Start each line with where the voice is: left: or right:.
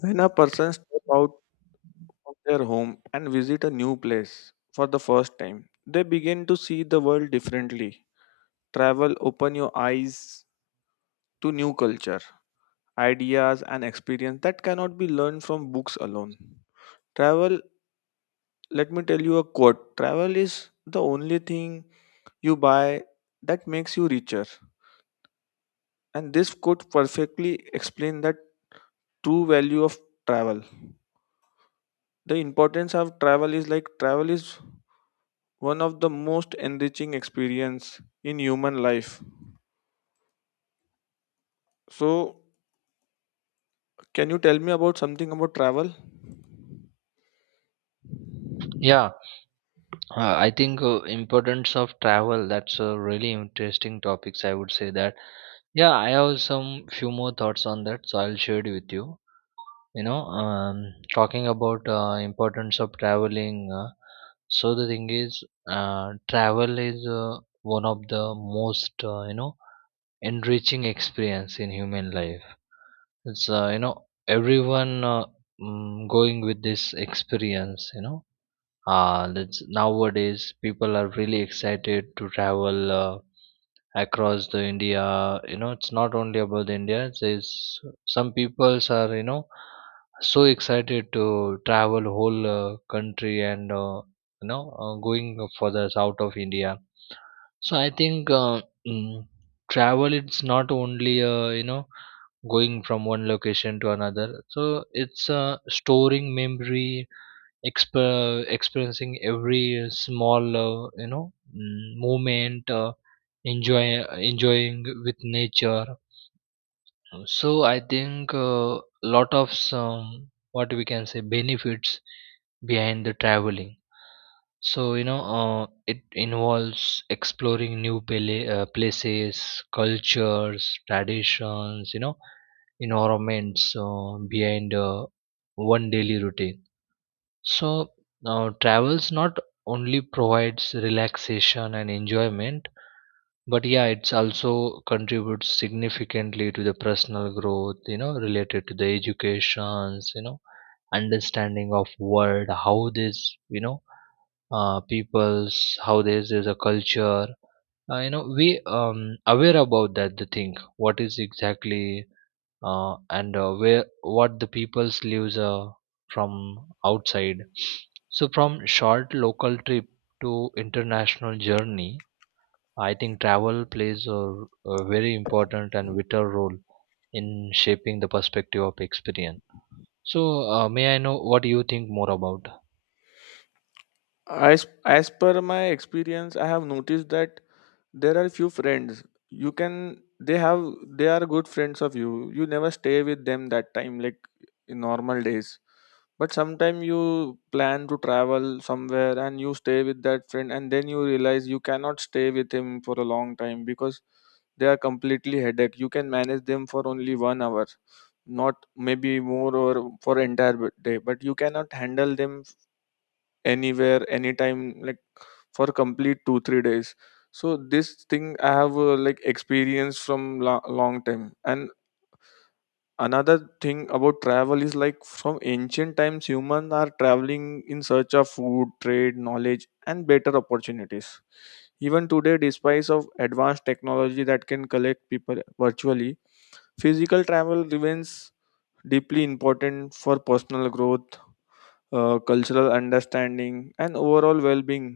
left: When a person steps out of their home and visit a new place for the first time, they begin to see the world differently. Travel open your eyes to new culture, ideas and experience that cannot be learned from books alone. Travel, let me tell you a quote. Travel is the only thing you buy that makes you richer. And this quote perfectly explains that true value of travel. The importance of travel is like, travel is one of the most enriching experience in human life. So can you tell me about something about travel?
right: Yeah, I think importance of travel that's a really interesting topics I would say that. Yeah, I have some few more thoughts on that, so I'll share it with you. Talking about importance of traveling, so the thing is, travel is one of the most enriching experience in human life. It's everyone, going with this experience. That's nowadays people are really excited to travel across the india. You know, it's not only about the india. There's some peoples are, you know, so excited to travel whole country, and going for the south of india. So I think, mm, travel, it's not only going from one location to another. So it's storing memory, experiencing every small, movement, enjoy, enjoying with nature. So I think a lot of some, what we can say, benefits behind the traveling. So, you know, it involves exploring new places, cultures, traditions, you know, environments, behind one daily routine. So now travels not only provides relaxation and enjoyment, but yeah, it's also contributes significantly to the personal growth, you know, related to the educations, you know, understanding of world, how this, you know, peoples, how this is a culture. We aware about that the thing. What is exactly and where what the people's lives from outside. So from short local trip to international journey, I think travel plays a, a very important and vital role in shaping the perspective of experience. So may I know what you think more about?
left: As as per my experience, I have noticed that there are few friends you can they have they are good friends of you. You never stay with them that time, like in normal days. But sometime you plan to travel somewhere and you stay with that friend, and then you realize you cannot stay with him for a long time because they are completely headache. You can manage them for only 1 hour, not maybe more, or for entire day, but you cannot handle them anywhere anytime, like for complete 2 3 days. So this thing I have, like, experience from long time. And another thing about travel is like, from ancient times humans are traveling in search of food, trade, knowledge and better opportunities. Even today, despite of advanced technology that can collect people virtually, physical travel remains deeply important for personal growth, cultural understanding and overall well-being.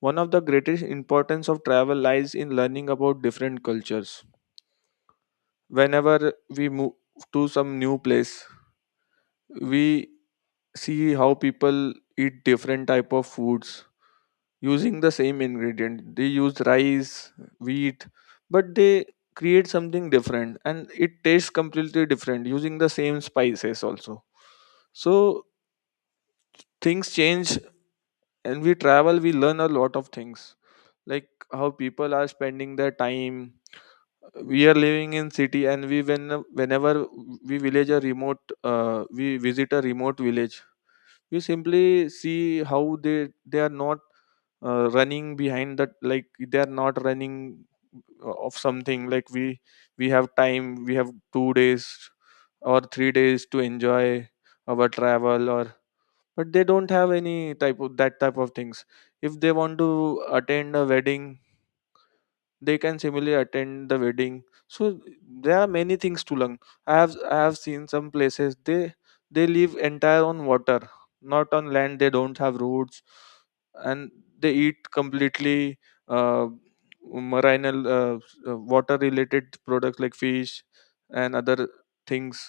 left: One of the greatest importance of travel lies in learning about different cultures. Whenever we move to some new place, we see how people eat different type of foods using the same ingredient. They use rice, wheat, but they create something different and it tastes completely different using the same spices also. So things change, and we travel, we learn a lot of things, like how people are spending their time. We are living in city, and we when whenever we visit a remote village. We simply see how they are not running behind that, like they are not running of something. Like we have time, we have 2 days or 3 days to enjoy our travel, or but they don't have any type of that type of things. If they want to attend a wedding, they can similarly attend the wedding. So there are many things to learn. I have seen some places. They live entire on water, not on land. They don't have roads, and they eat completely, uh, marine, uh, water related products like fish and other things.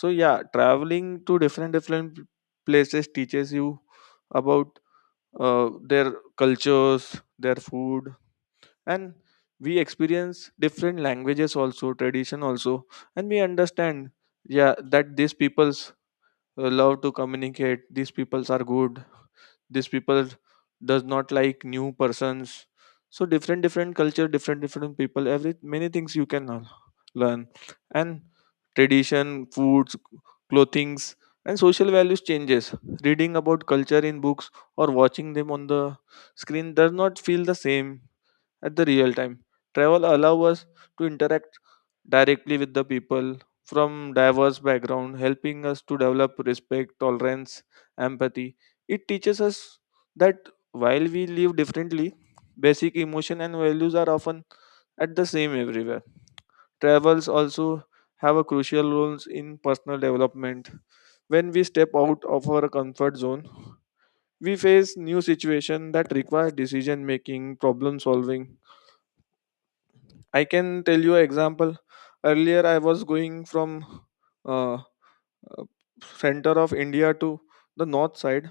left: So yeah, traveling to different different places teaches you about, their cultures, their food, and we experience different languages also, tradition also, and we understand, yeah, that these peoples love to communicate, these peoples are good, these people does not like new persons. So different different culture, different different people, every many things you can learn. And tradition, foods, clothings and social values changes. Reading about culture in books or watching them on the screen does not feel the same at the real time. Travel allow us to interact directly with the people from diverse background, helping us to develop respect, tolerance, empathy. It teaches us that while we live differently, basic emotion and values are often at the same everywhere. Travels also have a crucial roles in personal development. When we step out of our comfort zone, we face new situation that require decision making, problem solving. I can tell you an example. Earlier, I was going from, uh, uh, center of India to the north side.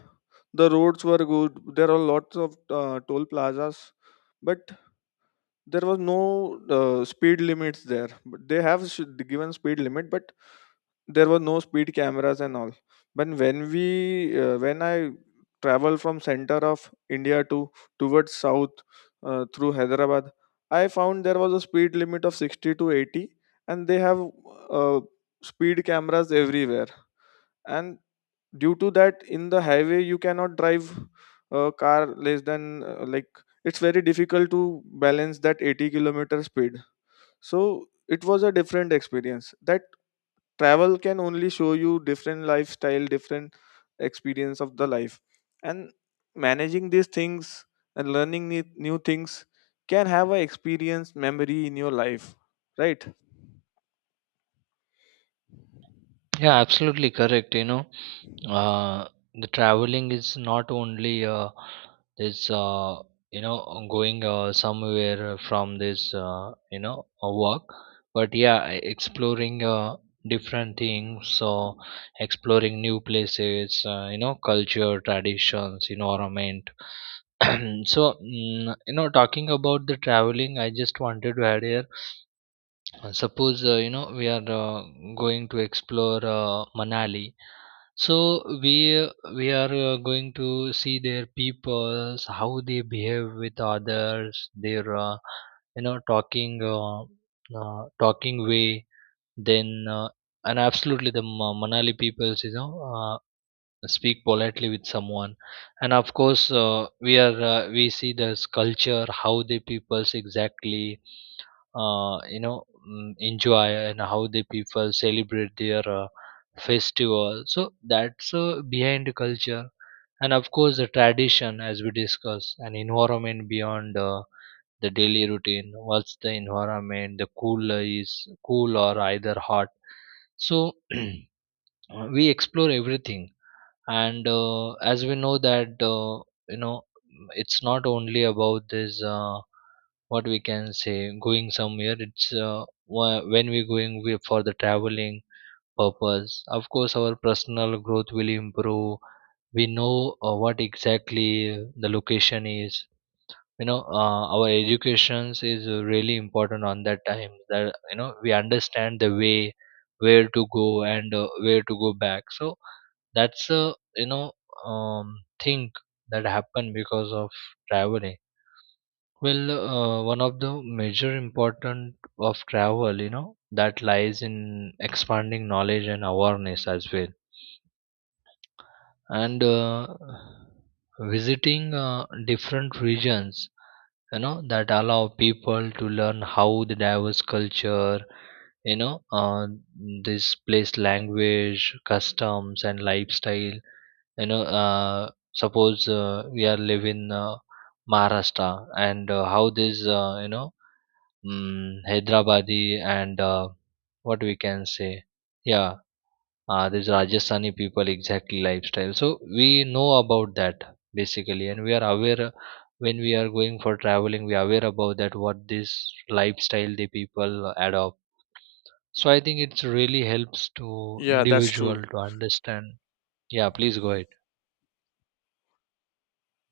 left: The roads were good. There are lots of toll plazas, but there was no speed limits there. But they have given speed limit, but there were no speed cameras and all. But when I travel from center of India to towards south, through Hyderabad, I found there was a speed limit of 60 to 80, and they have, uh, speed cameras everywhere. And due to that, in the highway you cannot drive a car less than, like, it's very difficult to balance that 80-kilometer speed. So it was a different experience, that travel can only show you different lifestyle, different experience of the life. And managing these things and learning new things can have a experience memory in your life, right?
right: Yeah, absolutely correct. You know, uh, the traveling is not only this, you know, going somewhere from this, you know, a work, but yeah, exploring different things. So, exploring new places, you know, culture, traditions, environment. So, you know, talking about the traveling, I just wanted to add here, suppose you know, we are going to explore Manali. So we we are going to see their peoples, how they behave with others, their, talking, talking way. Then and absolutely the Manali peoples, you know, speak politely with someone. And of course we see this culture how the peoples exactly uh, you know enjoy, and how the people celebrate their festival. So that's behind the culture, and of course the tradition, as we discussed, an environment beyond the daily routine, what's the environment, the cool is cool or either hot. So we explore everything. And as we know that, you know it's not only about this, what we can say, going somewhere. It's when we're going for the traveling purpose, of course our personal growth will improve. We know what exactly the location is. You know, our educations is really important on that time, that you know we understand the way where to go, and where to go back. So that's a, you know, um, thing that happened because of traveling. Well, one of the major important of travel, you know, that lies in expanding knowledge and awareness as well. And visiting different regions, you know, that allow people to learn how the diverse culture, you know uh, this place language customs and lifestyle. you know uh, Suppose we are live in maharashtra. And how this, hyderabadi, and what we can say, yeah, these rajasthani people exactly lifestyle. So we know about that basically, and we are aware, when we are going for traveling, we are aware about that, what this lifestyle the people adopt. So I think it really helps to
left: Yeah, that's
right: individual
left: true.
right: to understand. Yeah, please go ahead.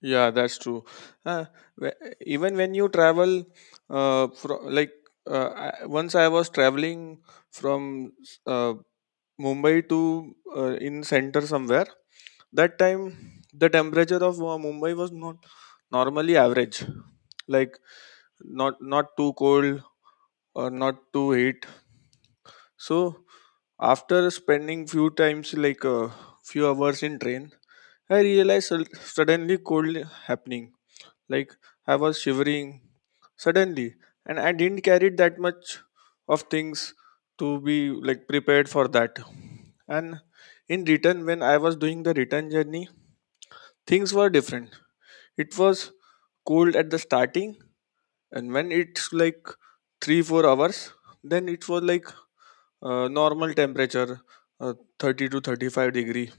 left: Yeah, that's true. Uh, wh- Even when you travel, like, uh, I, once I was traveling from, uh, Mumbai to, in center somewhere. That time, the temperature of Mumbai was not normally average, like not too cold or not too heat. So after spending few times, like a few hours in train, I realized, suddenly cold happening. Like, I was shivering suddenly, and I didn't carry that much of things to be like prepared for that. And in return, when I was doing the return journey, things were different. It was cold at the starting, and when it's like 3 4 hours, then it was like normal temperature, uh, 30 to 35 degree,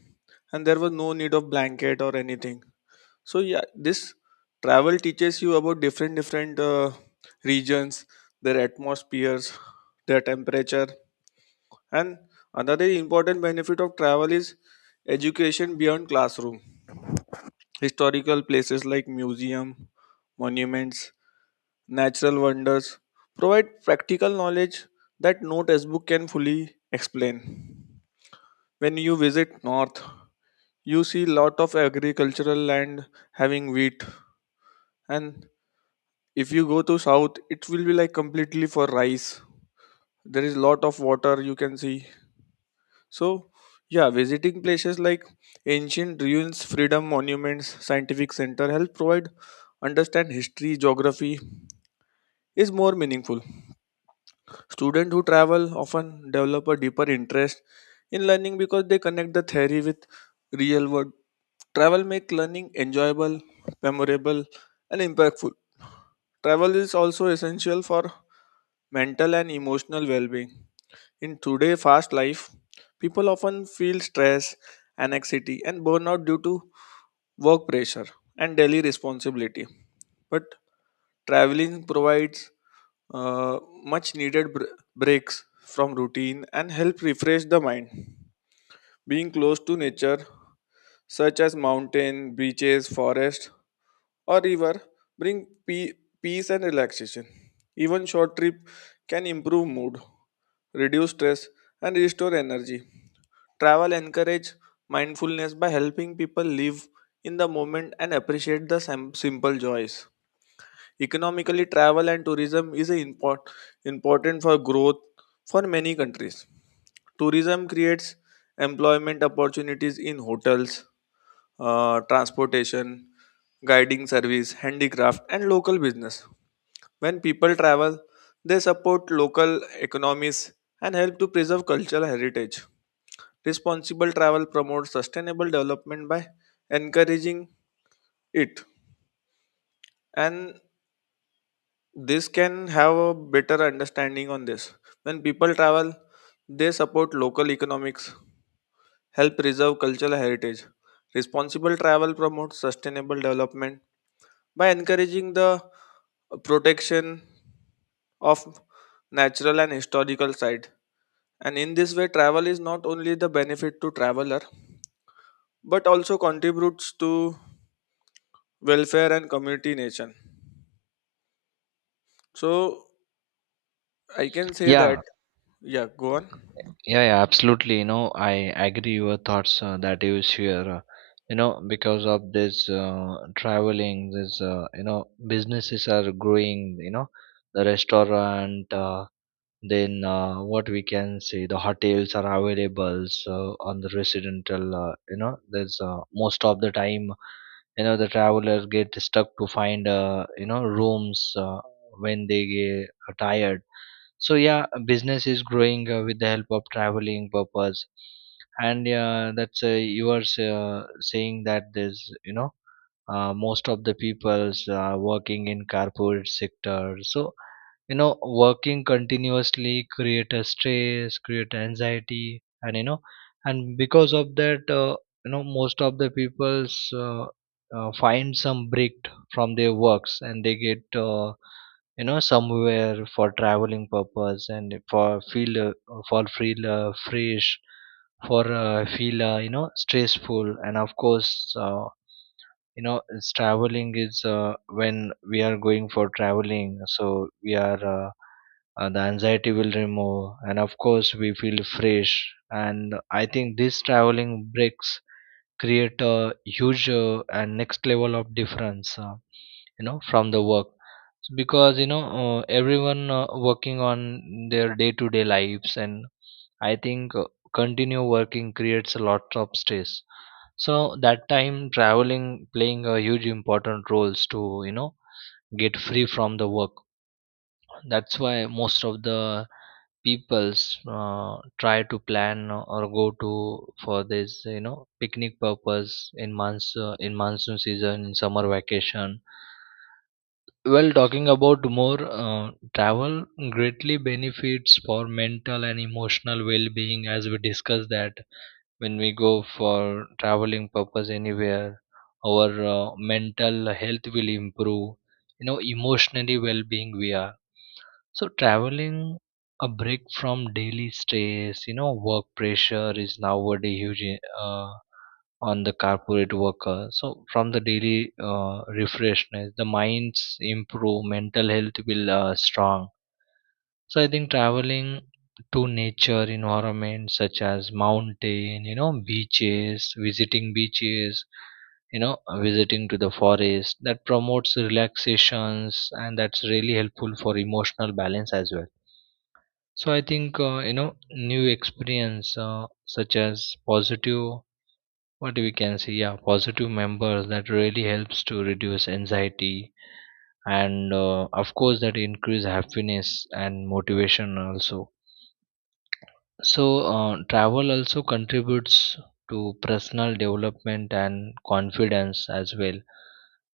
left: and there was no need of blanket or anything. So yeah, this travel teaches you about different different, regions, their atmospheres, their temperature. And another important benefit of travel is education beyond classroom. Historical places like museum, monuments, natural wonders provide practical knowledge that no textbook can fully explain. When you visit north, you see lot of agricultural land having wheat. And if you go to south, it will be like completely for rice. There is lot of water you can see. So yeah, visiting places like ancient ruins, freedom monuments, scientific center help provide understand history, geography is more meaningful. Students who travel often develop a deeper interest in learning because they connect the theory with real world. Travel makes learning enjoyable, memorable, and impactful. Travel is also essential for mental and emotional well-being. In today's fast life, people often feel stress, anxiety, and burnout due to work pressure and daily responsibility. But traveling provides, uh, much needed breaks from routine and help refresh the mind. Being close to nature, such as mountain, beaches, forest, or river, bring peace and relaxation. Even short trip can improve mood, reduce stress, and restore energy. Travel encourage mindfulness by helping people live in the moment and appreciate the simple joys. Economically, travel and tourism is a important for growth for many countries. Tourism creates employment opportunities in hotels, transportation, guiding service, handicraft, and local business. When people travel, they support local economies and help to preserve cultural heritage. Responsible travel promotes sustainable development by encouraging it. And this can have a better understanding on this. When people travel, they support local economics, help preserve cultural heritage. Responsible travel promotes sustainable development by encouraging the protection of natural and historical sites. And in this way, travel is not only the benefit to traveler but also contributes to welfare and community nation. So I can say
right: Yeah.
left: that. Yeah, go on.
right: Yeah, yeah, absolutely. You know, I agree your thoughts that you share. You know, because of this traveling, this, you know, businesses are growing. You know, the restaurant, then, what we can say, the hotels are available. So on the residential, you know, there's most of the time, you know, the travelers get stuck to find, you know, rooms, when they get tired. So yeah, business is growing with the help of traveling purpose. And yeah, that's you are, saying that there's, you know, most of the people's working in corporate sector. So you know, working continuously create a stress, create anxiety, and you know, and because of that, you know, most of the people's, find some break from their works, and they get, you know, somewhere for traveling purpose, and for feel, for feel, fresh, for feel, you know, stressful. And of course, you know, it's, traveling is when we are going for traveling, so we are, the anxiety will remove, and of course we feel fresh. And I think this traveling breaks create a huge and next level of difference, you know, from the work. So because you know, everyone working on their day to day lives, and I think continue working creates a lot of stress. So that time, traveling playing a huge important roles to, you know, get free from the work. That's why most of the peoples try to plan or go to for this, you know, picnic purpose in monsoon, in monsoon season, in summer vacation. Well, talking about more, travel greatly benefits for mental and emotional well-being. As we discussed that, when we go for traveling purpose anywhere, our mental health will improve. You know, emotionally well-being we are. So traveling, a break from daily stress, you know, work pressure is nowadays huge, on the corporate worker. So from the daily refreshness, the mind's improve, mental health will strong. So I think traveling to nature environments such as mountain, you know, beaches, visiting beaches, you know, visiting to the forest, that promotes relaxations, and that's really helpful for emotional balance as well. So I think you know, new experience such as positive, what we can say, yeah, positive members, that really helps to reduce anxiety, and of course that increase happiness and motivation also. So, travel also contributes to personal development and confidence as well.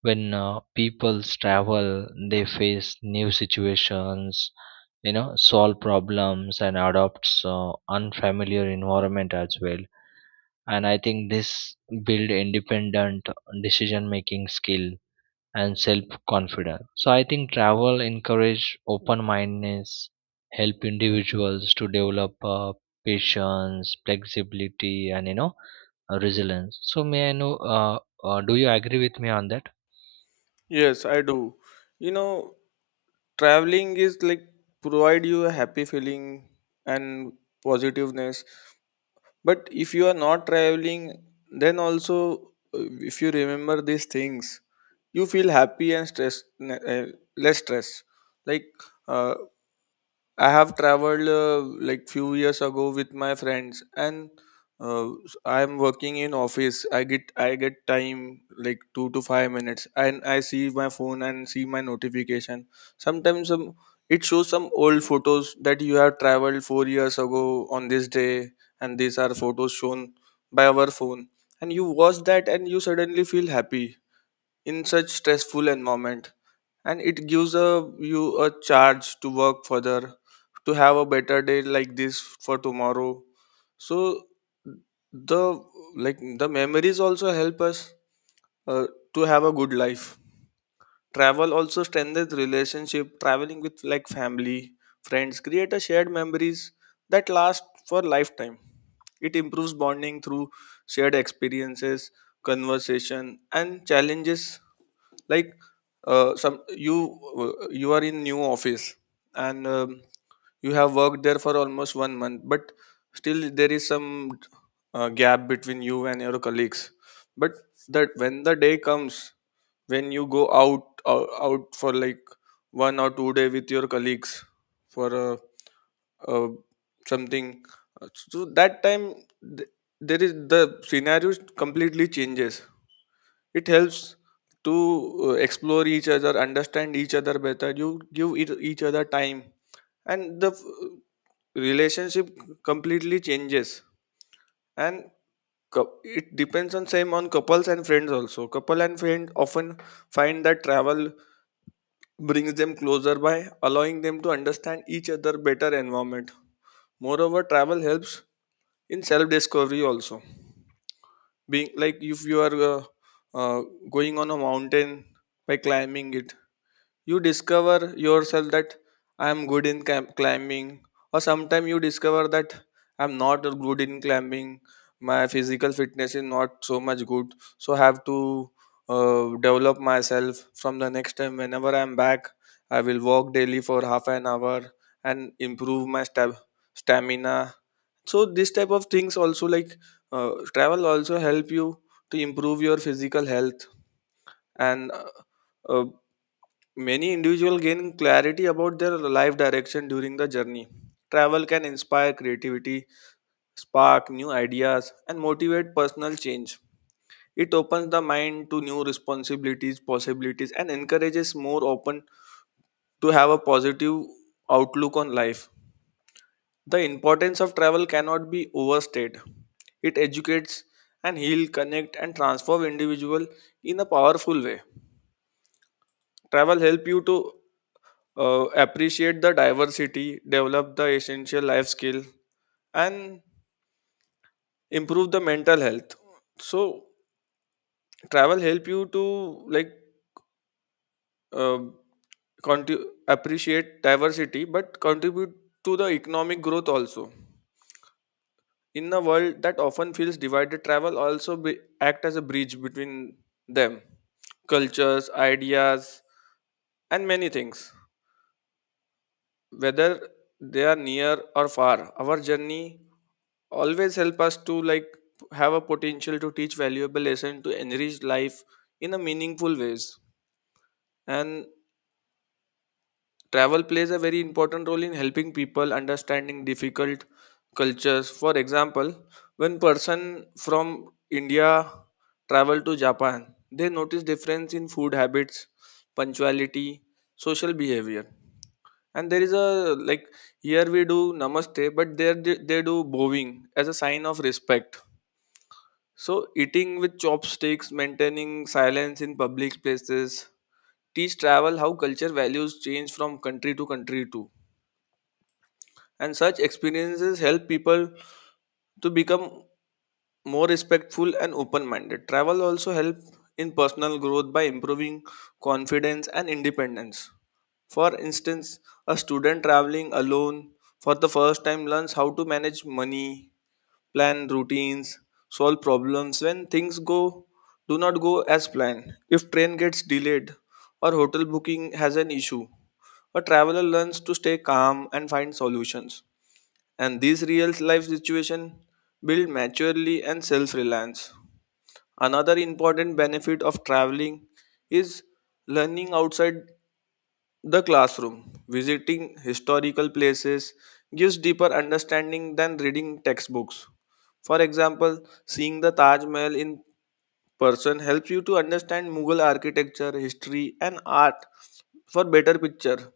right: When people travel, they face new situations, you know, solve problems and adopts unfamiliar environment as well. And I think this build independent decision making skill and self confidence. So I think travel encourage open mindedness, help individuals to develop patience, flexibility, and you know, resilience. So may I know? Do you agree with me on that?
left: Yes, I do. You know, traveling is like provide you a happy feeling and positiveness. But if you are not traveling, then also, if you remember these things, you feel happy and stress less stress. Like, uh, I have traveled, like, few years ago with my friends, and, uh, I am working in office. I get time like 2 to 5 minutes, and I see my phone and see my notification. Sometimes, it shows some old photos that you have traveled 4 years ago on this day, and these are photos shown by our phone. And you watch that, and you suddenly feel happy in such stressful environment, and it gives a you a charge to work further to have a better day like this for tomorrow. So the like the memories also help us uh, to have a good life. Travel also strengthens relationship. Traveling with like family, friends create a shared memories that last for lifetime. It improves bonding through shared experiences, conversation and challenges. Like some you you are in new office, and you have worked there for almost 1 month, but still there is some gap between you and your colleagues. But that when the day comes, when you go out for like 1 or 2 day with your colleagues for uh, something uh, so that time th- there is the scenario completely changes. It helps to explore each other, understand each other better. You give each other time, and the relationship completely changes. And it depends on same on couples and friends also. Couple and friend often find that travel brings them closer by allowing them to understand each other better environment. Moreover, travel helps in self discovery also, being like if you are uh, going on a mountain by climbing it, you discover yourself that I am good in climbing, or sometimes you discover that I'm not good in climbing. My physical fitness is not so much good, so I have to develop myself. From the next time whenever I'm back, I will walk daily for half an hour and improve my stamina. So this type of things also, like travel also help you to improve your physical health. And uh, many individuals gain clarity about their life direction during the journey. Travel can inspire creativity, spark new ideas, and motivate personal change. It opens the mind to new responsibilities, possibilities, and encourages more open to have a positive outlook on life. The importance of travel cannot be overstated. It educates and heal, connect, and transform individual in a powerful way. Travel help you to appreciate the diversity, develop the essential life skill, and improve the mental health. So travel help you to, like uh, conti- appreciate diversity, but contribute to the economic growth also. In a world that often feels divided, travel also act as a bridge between them, cultures, ideas, and many things. Whether they are near or far, our journey always help us to, like, have a potential to teach valuable lesson to enrich life in a meaningful ways. And travel plays a very important role in helping people understanding difficult cultures. For example, when person from India travel to Japan, they notice difference in food habits, punctuality, social behavior. And there is a like, here we do namaste, but there they do bowing as a sign of respect. So eating with chopsticks, maintaining silence in public places, teach travel how culture values change from country to country too. And such experiences help people to become more respectful and open minded. Travel also help in personal growth by improving confidence and independence. For instance, a student traveling alone for the first time learns how to manage money, plan routines, solve problems when things go do not go as planned. If train gets delayed or hotel booking has an issue, a traveler learns to stay calm and find solutions, and these real life situations build maturity and self reliance. Another important benefit of traveling is learning outside the classroom. Visiting historical places gives deeper understanding than reading textbooks. For example, seeing the Taj Mahal in person helps you to understand Mughal architecture, history, and art for better picture.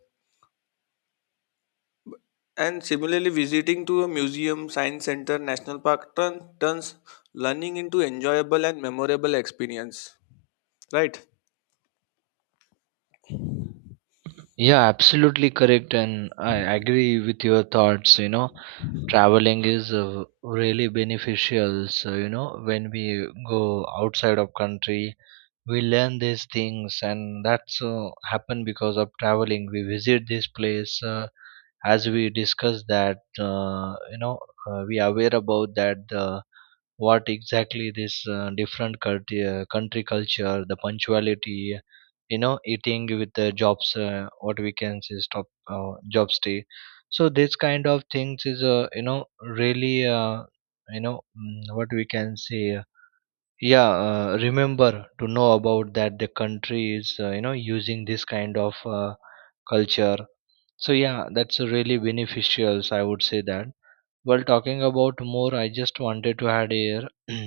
left: And similarly, visiting to a museum, science center, national park turns learning into enjoyable and memorable experience, right?
right: Yeah, absolutely correct, and I agree with your thoughts. You know, traveling is really beneficial. So you know, when we go outside of country, we learn these things, and that's happened because of traveling we visit this place, as we discuss that, we aware about that, what exactly this different culture, country culture, the punctuality, you know, eating with the jobs, what we can say, stop, job stay. So this kind of things is, really, what we can say, yeah, remember to know about that, the country is, you know, using this kind of culture. So yeah, that's a really beneficial, I would say that. Well, talking about more, I just wanted to add here,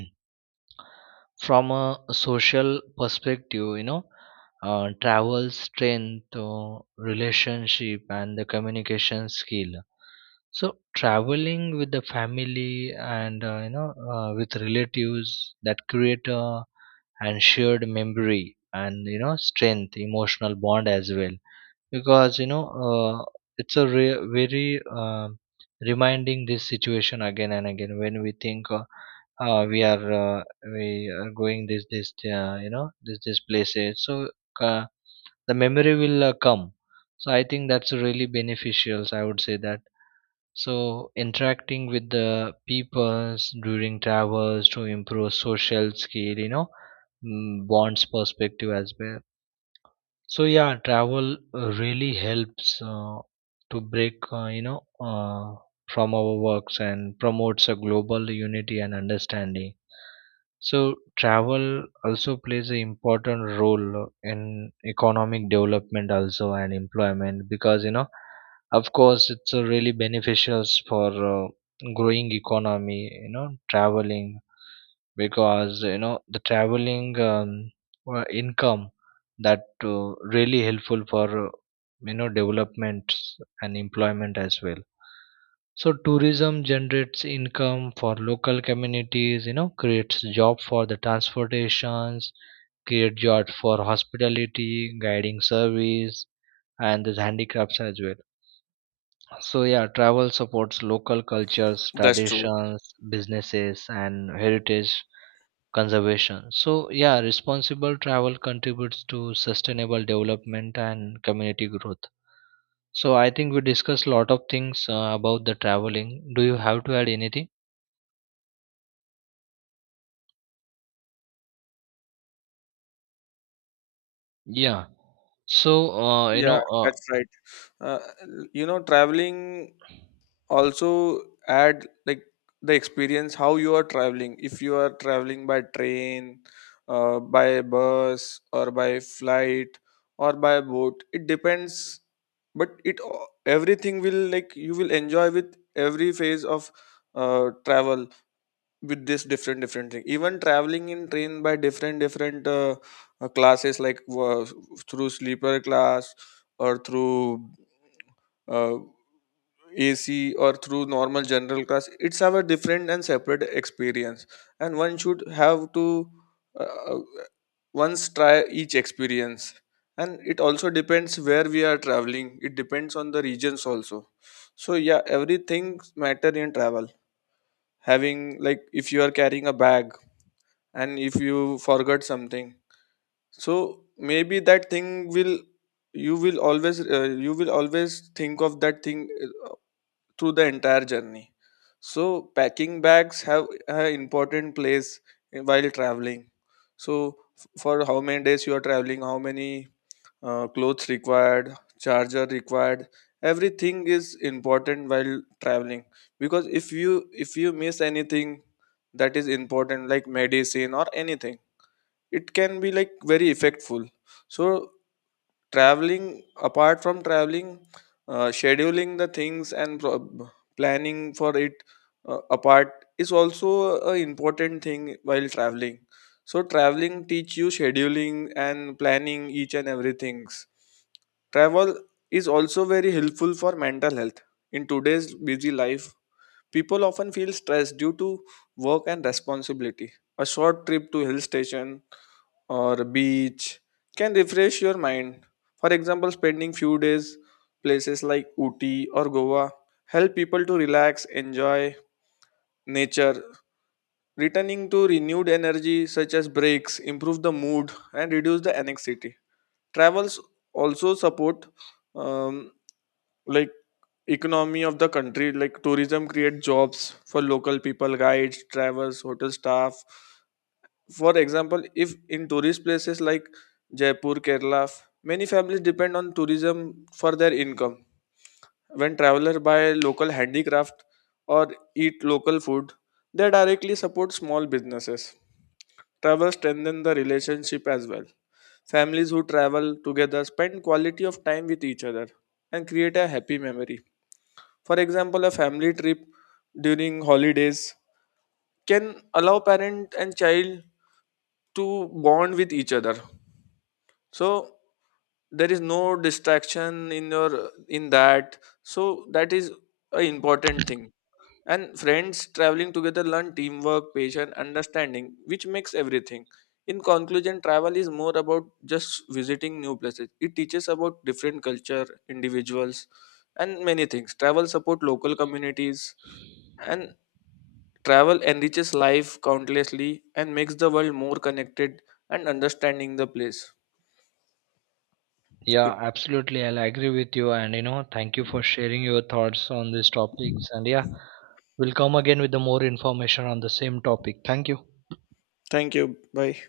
right: from a social perspective, you know, travel strength relationship and the communication skill. So traveling with the family, and with relatives, that create a and shared memory, and you know strength emotional bond as well. Because you know, it's a, very reminding this situation again and again, when we think, uh, we are uh, we are going this this places. So uh, the memory will come. So I think that's really beneficial, I would say that. So interacting with the peoples during travels to improve social skill, you know, bonds perspective as well. So yeah, travel really helps to break, from our works, and promotes a global unity and understanding. So travel also plays an important role in economic development also and employment, because you know, of course, it's really beneficial for growing economy. You know, traveling, because you know the traveling, income, that really helpful for, you know, developments and employment as well. So tourism generates income for local communities, you know, creates job for the transportations, create job for hospitality, guiding service, and the handicrafts as well. So yeah, travel supports local cultures,
left: That's true.
right: traditions, businesses and heritage conservation. So, yeah, responsible travel contributes to sustainable development and community growth. So, I think we discussed a lot of things about the traveling. Do you have to add anything? Yeah. So,
left: Yeah, that's right. Uh, you know, traveling also add like the experience how you are traveling. If you are traveling by train, by bus or by flight or by boat, it depends. But it everything will, like, you will enjoy with every phase of travel with this different different thing. Even traveling in train by different different classes, like through sleeper class or through uh, AC or through normal general class, it's have a different and separate experience, and one should have to uh, uh, once try each experience. And it also depends where we are traveling. It depends on the regions also. So yeah, everything matter in travel. Having like, if you are carrying a bag and if you forgot something, so maybe that thing will you will always think of that thing through the entire journey. So packing bags have an important place while traveling. So for how many days you are traveling, how many clothes required, charger required, everything is important while traveling, because if you miss anything that is important like medicine or anything, it can be like very effectful. So traveling apart from traveling, scheduling the things and planning for it, apart is also an important thing while traveling. So traveling teach you scheduling and planning each and everything. Travel is also very helpful for mental health. In today's busy life, people often feel stressed due to work and responsibility. A short trip to hill station or beach can refresh your mind. For example, spending few days places like Uti or Goa help people to relax, enjoy nature. Returning to renewed energy, such as breaks improve the mood and reduce the anxiety. Travels also support um, like economy of the country, like tourism create jobs for local people, guides, travelers, hotel staff. For example, if in tourist places like Jaipur, Kerala, many families depend on tourism for their income. When travelers buy local handicraft or eat local food, they directly support small businesses. Travel strengthens the relationship as well. Families who travel together spend quality of time with each other and create a happy memory. For example, a family trip during holidays can allow parent and child to bond with each other. So there is no distraction in your in that, so that is a important thing. And friends traveling together learn teamwork, patience, understanding, which makes everything. In conclusion, travel is more about just visiting new places. It teaches about different culture, individuals, and many things. Travel support local communities, and travel enriches life countlessly and makes the world more connected and understanding the place
right: yeah,
left: it,
right: absolutely. I'll agree with you. And, you know, thank you for sharing your thoughts on these topics. And, yeah, we'll come again with the more information on the same topic. Thank you.
left: thank you, bye.